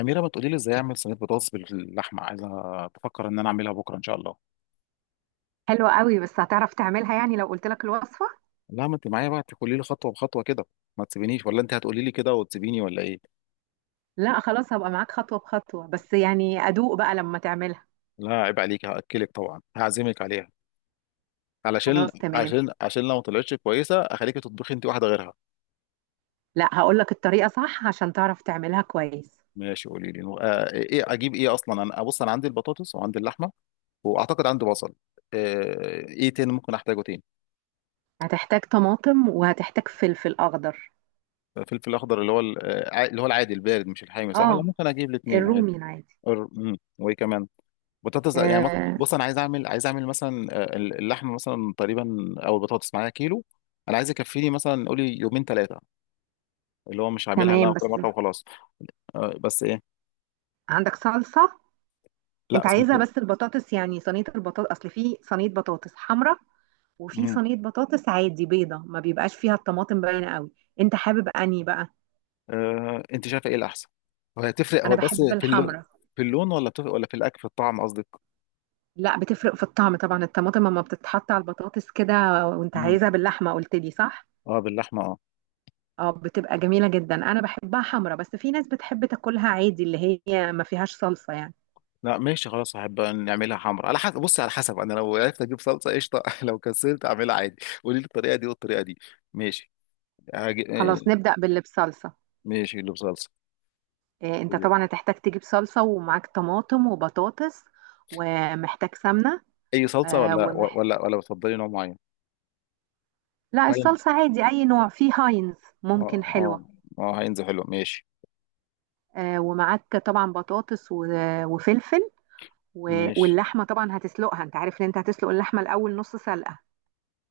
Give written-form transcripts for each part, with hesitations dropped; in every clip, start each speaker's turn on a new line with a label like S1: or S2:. S1: اميره، ما تقولي لي ازاي اعمل صينيه بطاطس باللحمه؟ عايزه بفكر ان انا اعملها بكره ان شاء الله.
S2: حلوة قوي، بس هتعرف تعملها يعني لو قلت لك الوصفة؟
S1: لا، ما انت معايا بقى تقولي لي خطوه بخطوه كده. ما تسيبينيش. ولا انت هتقولي لي كده وتسيبيني ولا ايه؟
S2: لا، خلاص هبقى معاك خطوة بخطوة، بس يعني أدوق بقى لما تعملها.
S1: لا عيب عليك، هاكلك طبعا، هعزمك عليها. علشان
S2: خلاص، تمام.
S1: عشان لو ما طلعتش كويسه اخليكي تطبخي انت واحده غيرها.
S2: لا، هقول لك الطريقة صح عشان تعرف تعملها كويس.
S1: ماشي، قولي لي. ايه اجيب ايه اصلا؟ انا بص، انا عندي البطاطس وعندي اللحمه واعتقد عندي بصل. آه، ايه تاني ممكن احتاجه تاني؟
S2: هتحتاج طماطم، وهتحتاج فلفل أخضر.
S1: فلفل اخضر، اللي هو اللي هو العادي البارد، مش الحامي صح؟ ولا
S2: اه،
S1: ممكن اجيب الاثنين عادي؟
S2: الرومي العادي.
S1: وايه كمان؟ بطاطس يعني
S2: آه،
S1: بص، انا عايز اعمل مثلا، اللحم مثلا تقريبا، او البطاطس معايا كيلو. انا عايز يكفيني مثلا، قولي يومين ثلاثه، اللي هو مش هعملها
S2: تمام،
S1: لا كل
S2: بس
S1: مره وخلاص. بس ايه؟
S2: عندك صلصة؟
S1: لا
S2: انت
S1: أصل انت،
S2: عايزها؟ بس البطاطس يعني صينية البطاطس، اصل في صينية بطاطس حمراء، وفي
S1: مهم.
S2: صينية بطاطس عادي بيضة ما بيبقاش فيها الطماطم باينة قوي. انت حابب انهي بقى؟
S1: آه، انت شايفه ايه الاحسن؟ هو هتفرق؟
S2: انا
S1: بس
S2: بحب
S1: في اللون،
S2: الحمراء.
S1: في اللون ولا بتفرق؟ ولا في الاكل، في الطعم قصدك؟
S2: لا، بتفرق في الطعم طبعا، الطماطم لما بتتحط على البطاطس كده. وانت
S1: مم.
S2: عايزها باللحمه قلت لي، صح؟
S1: اه باللحمه اه.
S2: اه، بتبقى جميله جدا، انا بحبها حمرا، بس في ناس بتحب تاكلها عادي اللي هي ما فيهاش صلصه يعني.
S1: لا ماشي، خلاص هحب نعملها حمرا. على حسب، بص على حسب، انا لو عرفت اجيب صلصه قشطه لو كسلت اعملها عادي. قولي لي الطريقه دي والطريقه دي. ماشي. هاجي...
S2: خلاص،
S1: آه،
S2: نبدا باللي بصلصه.
S1: ماشي، اللي بصلصه.
S2: إيه، انت
S1: أوكي.
S2: طبعا هتحتاج تجيب صلصه، ومعاك طماطم وبطاطس. ومحتاج سمنه.
S1: اي صلصه
S2: آه
S1: ولا
S2: ومح...
S1: ولا ولا بتفضلي نوع معين؟
S2: لا،
S1: فاهم.
S2: الصلصه عادي، اي نوع، في هاينز.
S1: اه
S2: ممكن
S1: اه.
S2: حلوه.
S1: اه هينزل حلو، ماشي.
S2: ومعاك طبعا بطاطس وفلفل
S1: ماشي
S2: واللحمه طبعا هتسلقها، انت عارف ان انت هتسلق اللحمه الاول نص سلقه.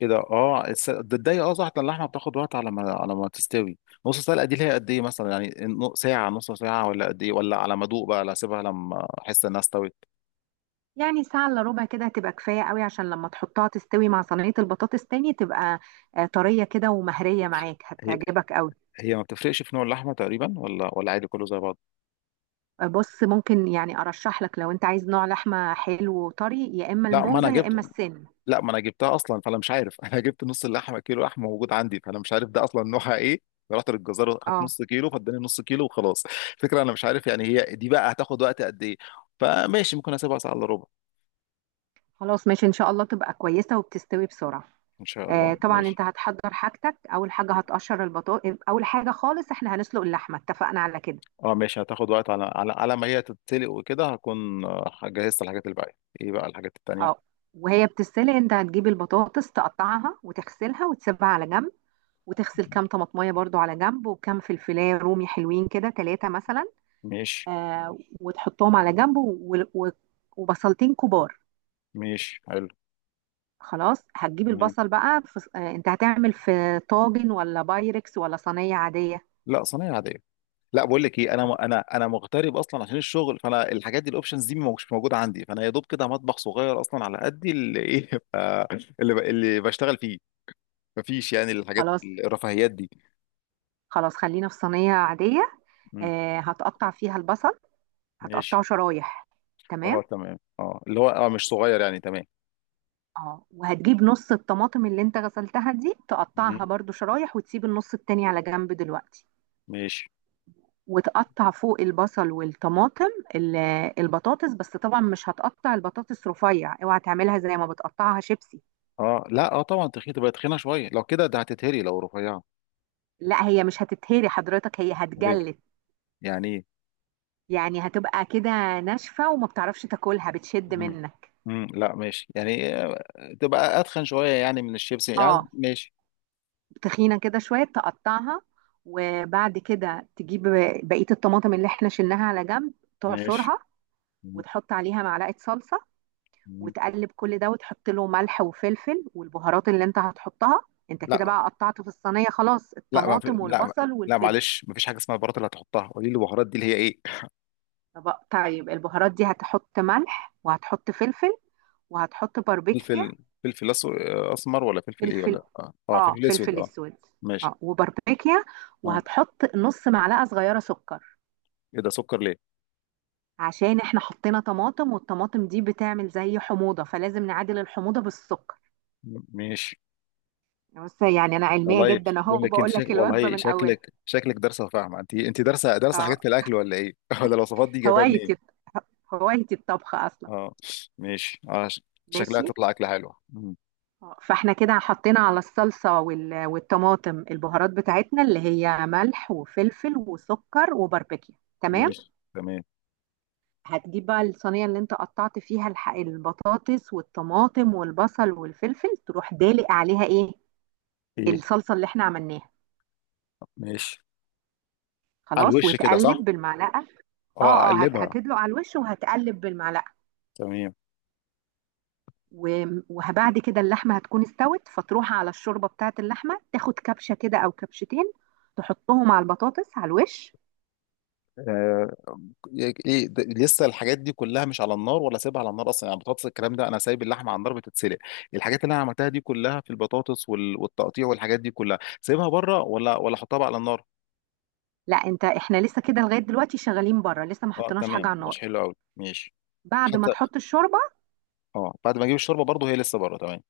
S1: كده. اه تتضايق، اه صح، ده اللحمه بتاخد وقت على ما تستوي. نص سلقه دي اللي هي قد ايه مثلا يعني، ساعه، نص ساعه، ولا قد ايه؟ ولا على ما ادوق بقى، لا، اسيبها لما احس انها استوت.
S2: يعني ساعة إلا ربع كده هتبقى كفاية قوي، عشان لما تحطها تستوي مع صينية البطاطس تاني تبقى طرية كده ومهرية، معاك
S1: هي
S2: هتعجبك قوي.
S1: هي ما بتفرقش في نوع اللحمه تقريبا ولا ولا؟ عادي كله زي بعض؟
S2: آه، بص ممكن يعني أرشح لك لو أنت عايز نوع لحمة حلو وطري، يا إما
S1: لا ما انا
S2: الموزة يا
S1: جبت،
S2: إما السن.
S1: لا ما انا جبتها اصلا فانا مش عارف انا جبت نص اللحمه، كيلو لحمه موجود عندي، فانا مش عارف ده اصلا نوعها ايه. رحت للجزار اخدت
S2: اه،
S1: نص كيلو فاداني نص كيلو وخلاص. الفكره انا مش عارف يعني هي دي بقى هتاخد وقت قد ايه. فماشي، ممكن اسيبها ساعه الا ربع.
S2: خلاص، ماشي، إن شاء الله تبقى كويسة وبتستوي بسرعة.
S1: ان شاء
S2: آه،
S1: الله.
S2: طبعا أنت
S1: ماشي.
S2: هتحضر حاجتك، أول حاجة هتقشر البطاطس، أول حاجة خالص. إحنا هنسلق اللحمة اتفقنا على كده.
S1: اه ماشي، هتاخد وقت على ما هي تتسلق وكده، هكون آه، جهزت الحاجات الباقيه. ايه بقى الحاجات التانيه؟
S2: اه، وهي بتتسلق أنت هتجيب البطاطس تقطعها وتغسلها وتسيبها على جنب. وتغسل كام طماطمية برضو على جنب، وكام فلفلاية رومي حلوين كده ثلاثة مثلا.
S1: ماشي.
S2: وتحطهم على جنب وبصلتين كبار.
S1: ماشي حلو.
S2: خلاص، هتجيب
S1: تمام.
S2: البصل بقى في انت هتعمل في طاجن ولا بايركس ولا صينية عادية؟
S1: لا صينيه عاديه. لا بقول لك ايه، انا
S2: طيب.
S1: انا انا مغترب اصلا عشان الشغل، فانا الحاجات دي، الاوبشنز دي مش موجوده عندي، فانا يا دوب كده مطبخ صغير اصلا على قدي، اللي ايه اللي بشتغل فيه. مفيش يعني الحاجات
S2: خلاص
S1: الرفاهيات دي.
S2: خلاص خلينا في صينية عادية.
S1: مم.
S2: آه، هتقطع فيها البصل.
S1: ماشي.
S2: هتقطعه شرايح. تمام.
S1: اه تمام، اه اللي هو اه مش صغير يعني، تمام.
S2: اه، وهتجيب نص الطماطم اللي انت غسلتها دي تقطعها
S1: مم.
S2: برضو شرايح، وتسيب النص التاني على جنب دلوقتي.
S1: ماشي.
S2: وتقطع فوق البصل والطماطم ال- البطاطس، بس طبعا مش هتقطع البطاطس رفيع، اوعى تعملها زي ما بتقطعها شيبسي.
S1: اه لا اه طبعا تخينه، تبقى تخينه شويه، لو كده ده هتتهري لو رفيعه.
S2: لا، هي مش هتتهري حضرتك، هي
S1: ليه؟
S2: هتجلد.
S1: يعني ايه؟
S2: يعني هتبقى كده ناشفة وما بتعرفش تاكلها بتشد
S1: مم.
S2: منك.
S1: مم. لا ماشي يعني، آه، تبقى اتخن شويه يعني من الشيبسي يعني،
S2: اه،
S1: ماشي.
S2: تخينة كده شوية تقطعها. وبعد كده تجيب بقية الطماطم اللي احنا شلناها على جنب،
S1: ماشي.
S2: تعصرها،
S1: مم.
S2: وتحط عليها معلقة صلصة.
S1: مم.
S2: وتقلب كل ده وتحط له ملح وفلفل والبهارات اللي انت هتحطها. انت
S1: لا.
S2: كده بقى قطعت في الصينية خلاص
S1: لا ما في...
S2: الطماطم
S1: لا.
S2: والبصل
S1: لا
S2: والفلفل.
S1: معلش، مفيش حاجه اسمها البهارات اللي هتحطها، قولي لي البهارات دي اللي هي ايه.
S2: طيب البهارات دي هتحط ملح، وهتحط فلفل، وهتحط باربيكيا.
S1: فلفل. فلفل أس... اسمر ولا فلفل ايه؟
S2: فلفل،
S1: ولا اه, آه
S2: اه
S1: فلفل اسود
S2: فلفل
S1: اه.
S2: اسود،
S1: ماشي.
S2: اه. وباربيكيا.
S1: اه.
S2: وهتحط نص معلقة صغيرة سكر.
S1: ايه ده، سكر ليه؟
S2: عشان احنا حطينا طماطم، والطماطم دي بتعمل زي حموضة، فلازم نعادل الحموضة بالسكر.
S1: ماشي.
S2: بس يعني انا علمية
S1: والله
S2: جدا اهو،
S1: بقول لك انت
S2: بقول لك الوجبة
S1: والله
S2: من اولها.
S1: شكلك، شكلك دارسه وفاهمه، انت انت دارسه، دارسه حاجات
S2: اه،
S1: في الاكل ولا ايه؟ ولا الوصفات دي جايبها منين؟
S2: هوايتي هوايتي الطبخ اصلا.
S1: اه ماشي. اه شكلها
S2: ماشي.
S1: تطلع اكله حلوه. مم.
S2: فاحنا كده حطينا على الصلصة والطماطم البهارات بتاعتنا اللي هي ملح وفلفل وسكر وباربيكيا. تمام.
S1: ماشي تمام.
S2: هتجيب بقى الصينية اللي انت قطعت فيها البطاطس والطماطم والبصل والفلفل، تروح دالق عليها ايه؟
S1: ايه؟
S2: الصلصة اللي احنا عملناها.
S1: ماشي. على
S2: خلاص،
S1: الوش كده صح؟
S2: وتقلب بالمعلقة.
S1: اه
S2: اه، اه،
S1: اقلبها.
S2: هتدلق على الوش، وهتقلب بالمعلقة.
S1: تمام.
S2: وبعد كده اللحمة هتكون استوت، فتروح على الشوربة بتاعة اللحمة، تاخد كبشة كده أو كبشتين تحطهم على البطاطس على الوش.
S1: آه، ايه ده، لسه الحاجات دي كلها مش على النار ولا سايبها على النار اصلا يعني؟ البطاطس، الكلام ده، انا سايب اللحمه على النار بتتسلق، الحاجات اللي انا عملتها دي كلها في البطاطس والتقطيع والحاجات دي كلها سايبها بره ولا ولا احطها بقى على النار؟
S2: لا، انت احنا لسه كده لغاية دلوقتي شغالين بره، لسه ما
S1: اه
S2: حطيناش حاجة على
S1: تمام، مش
S2: النار.
S1: حلو قوي، ماشي.
S2: بعد ما
S1: حتى
S2: تحط الشوربة.
S1: اه بعد ما اجيب الشوربه برضه هي لسه بره؟ تمام.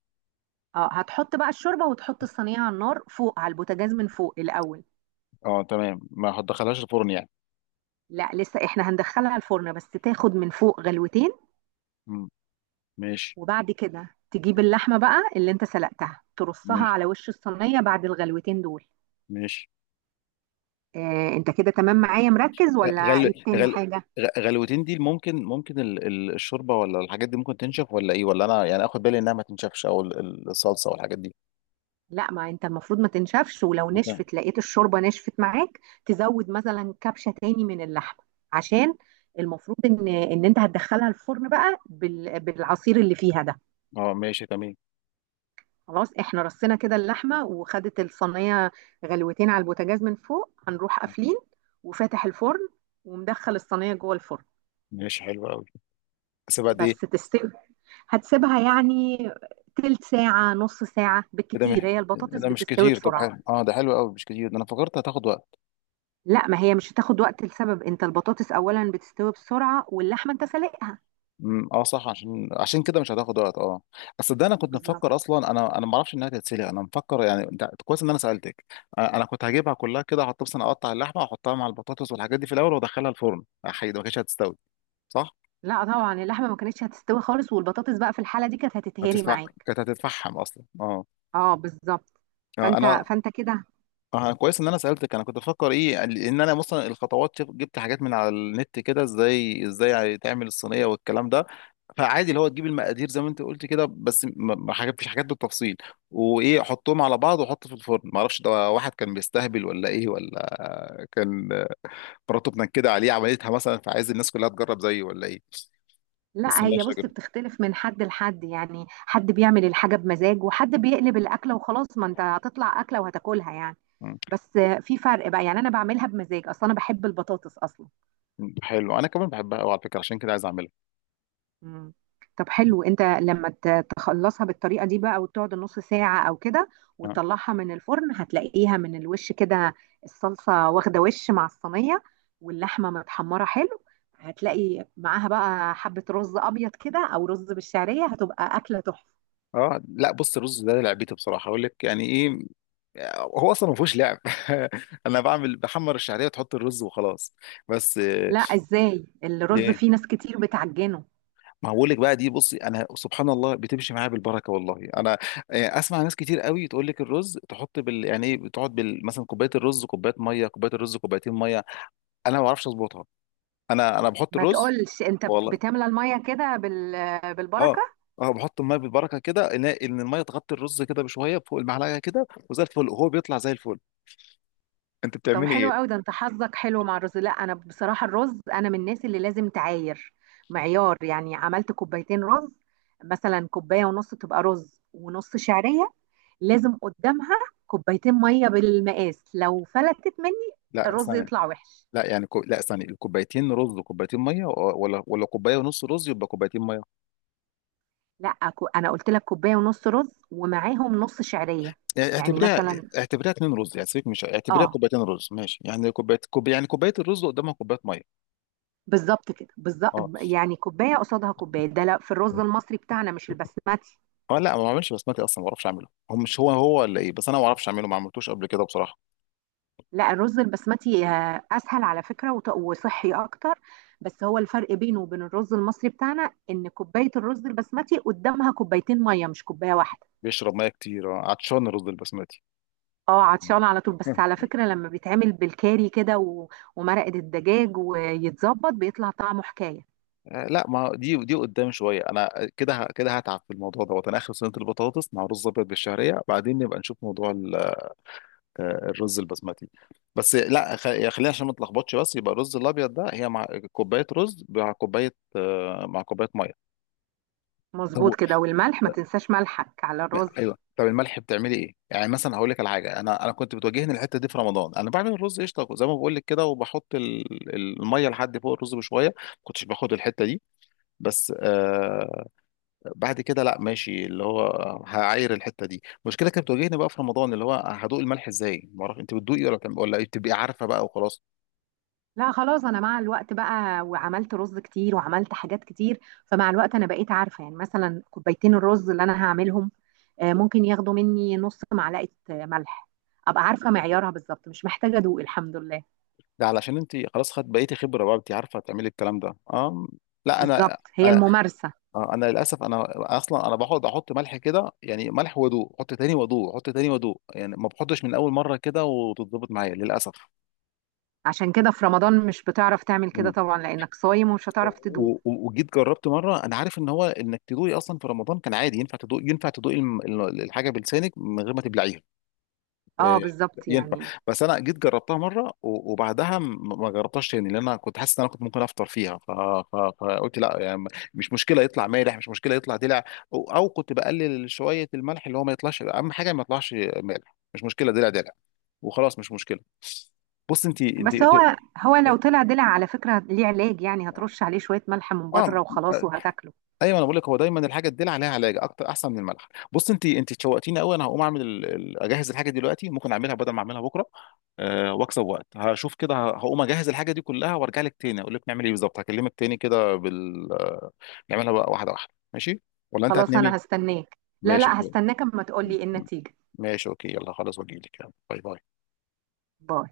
S2: اه، هتحط بقى الشوربة، وتحط الصينية على النار فوق على البوتاجاز من فوق الأول.
S1: اه تمام، ما هتدخلهاش الفرن يعني.
S2: لا، لسه احنا هندخلها الفرن، بس تاخد من فوق غلوتين.
S1: مم. ماشي.
S2: وبعد كده تجيب اللحمة بقى اللي انت سلقتها، ترصها
S1: ماشي.
S2: على وش الصينية بعد الغلوتين دول.
S1: ماشي.
S2: آه، انت كده تمام معايا مركز
S1: آه،
S2: ولا عيد تاني حاجة؟
S1: غلوتين دي ممكن ممكن الشوربه ولا الحاجات دي ممكن تنشف ولا ايه؟ ولا انا يعني اخد بالي انها ما تنشفش او الصلصه والحاجات دي؟
S2: لا، ما انت المفروض ما تنشفش، ولو نشفت لقيت الشوربة نشفت معاك تزود مثلا كبشة تاني من اللحمة. عشان المفروض ان انت هتدخلها الفرن بقى بالعصير اللي فيها ده.
S1: اه ماشي تمام.
S2: خلاص احنا رصينا كده اللحمة، وخدت الصينية غلوتين على البوتاجاز من فوق، هنروح قافلين وفاتح الفرن، ومدخل الصينية جوه الفرن.
S1: ماشي حلو قوي. بس بعد ايه؟
S2: بس تستوي. هتسيبها يعني تلت ساعة نص ساعة
S1: إيه ده مش
S2: بالكتير، هي
S1: إيه
S2: البطاطس
S1: ده مش
S2: بتستوي
S1: كتير؟ طب
S2: بسرعة.
S1: حلو، اه ده حلو قوي، مش كتير، ده انا فكرت هتاخد وقت.
S2: لا، ما هي مش هتاخد وقت لسبب انت البطاطس اولا بتستوي بسرعة، واللحمة انت سلقها.
S1: اه صح، عشان كده مش هتاخد وقت اه. بس ده انا كنت
S2: بالظبط.
S1: مفكر اصلا، انا ما اعرفش انها تتسلق، انا مفكر يعني، انت كويس ان انا سالتك. انا أنا كنت هجيبها كلها كده، احط مثلا، اقطع اللحمه واحطها مع البطاطس والحاجات دي في الاول وادخلها الفرن، حقيقي ما كانتش هتستوي. صح؟
S2: لا، طبعا اللحمة ما كانتش هتستوي خالص، والبطاطس بقى في الحالة دي كانت هتتهري
S1: هتدفع،
S2: معاك.
S1: كانت هتتفحم اصلا اه.
S2: اه، بالظبط.
S1: آه،
S2: فانت
S1: انا،
S2: فانت كده.
S1: اه كويس ان انا سالتك. انا كنت بفكر ايه، ان انا مثلا الخطوات جبت حاجات من على النت كده ازاي تعمل الصينيه والكلام ده. فعادي اللي هو تجيب المقادير زي ما انت قلت كده، بس ما ما حاجات، مفيش حاجات بالتفصيل. وايه، حطهم على بعض وحط في الفرن، ما اعرفش ده واحد كان بيستهبل ولا ايه؟ ولا كان آه، مراته بتنكد عليه عملتها مثلا فعايز الناس كلها تجرب زيه ولا ايه؟ بس
S2: لا، هي
S1: ماشي
S2: بص
S1: يا جدع.
S2: بتختلف من حد لحد، يعني حد بيعمل الحاجة بمزاج وحد بيقلب الأكلة وخلاص، ما انت هتطلع أكلة وهتاكلها يعني.
S1: مم.
S2: بس في فرق بقى، يعني أنا بعملها بمزاج أصلا، أنا بحب البطاطس أصلا.
S1: حلو، انا كمان بحبها قوي على فكره، عشان كده عايز اعملها.
S2: مم. طب حلو، انت لما تخلصها بالطريقة دي بقى وتقعد نص ساعة أو كده
S1: آه.
S2: وتطلعها من الفرن، هتلاقيها من الوش كده الصلصة واخدة وش مع الصينية، واللحمة متحمرة حلو. هتلاقي معاها بقى حبة رز أبيض كده أو رز بالشعرية، هتبقى أكلة تحفة.
S1: اه لا بص، الرز ده لعبتي بصراحه، اقول لك يعني ايه، هو اصلا ما فيهوش لعب انا بعمل، بحمر الشعريه وتحط الرز وخلاص. بس آه،
S2: لا، ازاي الرز
S1: ليه؟
S2: فيه ناس كتير بتعجنه؟
S1: ما هقول لك بقى، دي بصي انا سبحان الله بتمشي معايا بالبركه والله. انا آه، اسمع، ناس كتير قوي تقول لك الرز تحط بال يعني ايه، بتقعد بال مثلا كوبايه الرز كوبايه ميه، كوبايه الرز كوبايتين ميه، انا ما بعرفش اظبطها. انا بحط
S2: ما
S1: الرز
S2: تقولش انت
S1: والله.
S2: بتملى الميه كده
S1: اه.
S2: بالبركه.
S1: اه بحط الميه بالبركه كده، ان إن الميه تغطي الرز كده بشويه فوق المعلقه كده، وزي الفل وهو بيطلع زي الفل. انت
S2: طب
S1: بتعملي ايه؟
S2: حلو قوي، ده انت حظك حلو مع الرز. لا، انا بصراحه الرز انا من الناس اللي لازم تعاير، معيار، يعني عملت كوبايتين رز مثلا كوبايه ونص تبقى رز ونص شعريه، لازم قدامها كوبايتين ميه بالمقاس، لو فلتت مني
S1: لا
S2: الرز
S1: ثانية.
S2: يطلع وحش.
S1: لا يعني لا ثانية، الكوبايتين رز وكوبايتين مية؟ ولا ولا كوباية ونص رز يبقى كوبايتين مية؟
S2: لا، انا قلت لك كوبايه ونص رز ومعاهم نص شعريه.
S1: يعني
S2: يعني
S1: اعتبريها،
S2: مثلا.
S1: اعتبريها اتنين رز يعني، سيبك، مش اعتبريها
S2: اه،
S1: كوبايتين رز ماشي، يعني كوباية يعني كوباية الرز قدامها كوباية مية.
S2: بالظبط كده بالظبط.
S1: اه.
S2: يعني كوبايه قصادها كوبايه، ده لا في الرز المصري بتاعنا مش البسمتي.
S1: اه لا ما بعملش بسمتي اصلا، ما بعرفش اعمله، هو مش هو ولا ايه؟ بس انا ما بعرفش اعمله، ما عملتوش قبل كده بصراحة.
S2: لا، الرز البسمتي اسهل على فكره وصحي اكتر. بس هو الفرق بينه وبين الرز المصري بتاعنا ان كوبايه الرز البسمتي قدامها كوبايتين ميه مش كوبايه واحده.
S1: بيشرب مية كتير، آه، عطشان الرز البسمتي.
S2: اه، عطشانه على طول، بس على فكره لما بيتعمل بالكاري كده ومرقه الدجاج ويتظبط بيطلع طعمه حكايه.
S1: آه، لا ما دي دي قدام شويه، انا كده كده هتعب في الموضوع دوت. انا اخر صينيه البطاطس مع رز ابيض بالشعريه، بعدين نبقى نشوف موضوع آه، الرز البسمتي. بس لا خلينا عشان ما نتلخبطش. بس يبقى الرز الابيض ده، هي مع كوبايه رز مع كوبايه آه، مع كوبايه ميه. طب
S2: مظبوط كده، والملح ما تنساش ملحك على الرز.
S1: ايوه، طب الملح بتعملي ايه يعني؟ مثلا هقول لك على حاجه، انا كنت بتواجهني الحته دي في رمضان، انا بعمل الرز قشطه زي ما بقول لك كده، وبحط الميه لحد فوق الرز بشويه، ما كنتش باخد الحته دي. بس آه، بعد كده، لا ماشي اللي هو هعاير الحته دي، المشكله كانت بتواجهني بقى في رمضان اللي هو هدوق الملح ازاي، ما اعرف، انت بتدوقي ولا ولا إيه؟ بتبقي عارفه بقى وخلاص؟
S2: لا، خلاص، انا مع الوقت بقى وعملت رز كتير وعملت حاجات كتير، فمع الوقت انا بقيت عارفه يعني مثلا كوبايتين الرز اللي انا هعملهم ممكن ياخدوا مني نص معلقه ملح. ابقى عارفه معيارها بالظبط، مش محتاجه ادوق الحمد لله.
S1: ده علشان انت خلاص خدت بقيتي خبره بقى، انت عارفه تعملي الكلام ده اه. لا انا،
S2: بالظبط، هي
S1: انا
S2: الممارسه.
S1: آه، أنا للاسف انا اصلا انا بقعد احط ملح كده يعني، ملح وضوء، احط تاني وضوء، احط تاني وضوء، يعني ما بحطش من اول مره كده وتتظبط معايا للاسف.
S2: عشان كده في رمضان مش بتعرف تعمل كده
S1: مم.
S2: طبعا، لانك صايم ومش هتعرف تدوق.
S1: وجيت جربت مره، انا عارف ان هو انك تدوقي اصلا في رمضان كان عادي، ينفع تدوقي، ينفع تدوقي الحاجه بلسانك من غير ما تبلعيها.
S2: اه،
S1: إيه،
S2: بالظبط
S1: ينفع.
S2: يعني.
S1: بس انا جيت جربتها مره وبعدها ما جربتهاش تاني، لان انا كنت حاسس ان انا كنت ممكن افطر فيها، فقلت لا يعني، مش مشكله يطلع مالح، مش مشكله يطلع دلع، او أو كنت بقلل شويه الملح اللي هو ما يطلعش، اهم حاجه ما يطلعش مالح، مش مشكله دلع، دلع وخلاص، مش مشكله. بص انت انت
S2: بس هو هو لو طلع دلع على فكره ليه علاج، يعني هترش عليه شويه ملح من
S1: اه.
S2: بره وخلاص وهتاكله.
S1: ايوه انا بقول لك، هو دايما الحاجه تدل عليها، علاج اكتر احسن من الملح. بص انت انت تشوقتيني قوي، انا هقوم اعمل اجهز الحاجه دلوقتي، ممكن اعملها بدل ما اعملها بكره. أه واكسب وقت، هشوف كده، هقوم اجهز الحاجه دي كلها وارجع لك تاني اقول لك نعمل ايه بالظبط، هكلمك تاني كده بال آه، نعملها بقى واحده واحده ماشي؟ ولا انت
S2: خلاص،
S1: هتنامي؟
S2: انا هستناك، لا
S1: ماشي
S2: لا،
S1: كويس.
S2: هستناك اما
S1: م-
S2: تقولي ايه
S1: م-
S2: النتيجه.
S1: ماشي اوكي، يلا خلاص واجيلك، يلا باي باي.
S2: باي.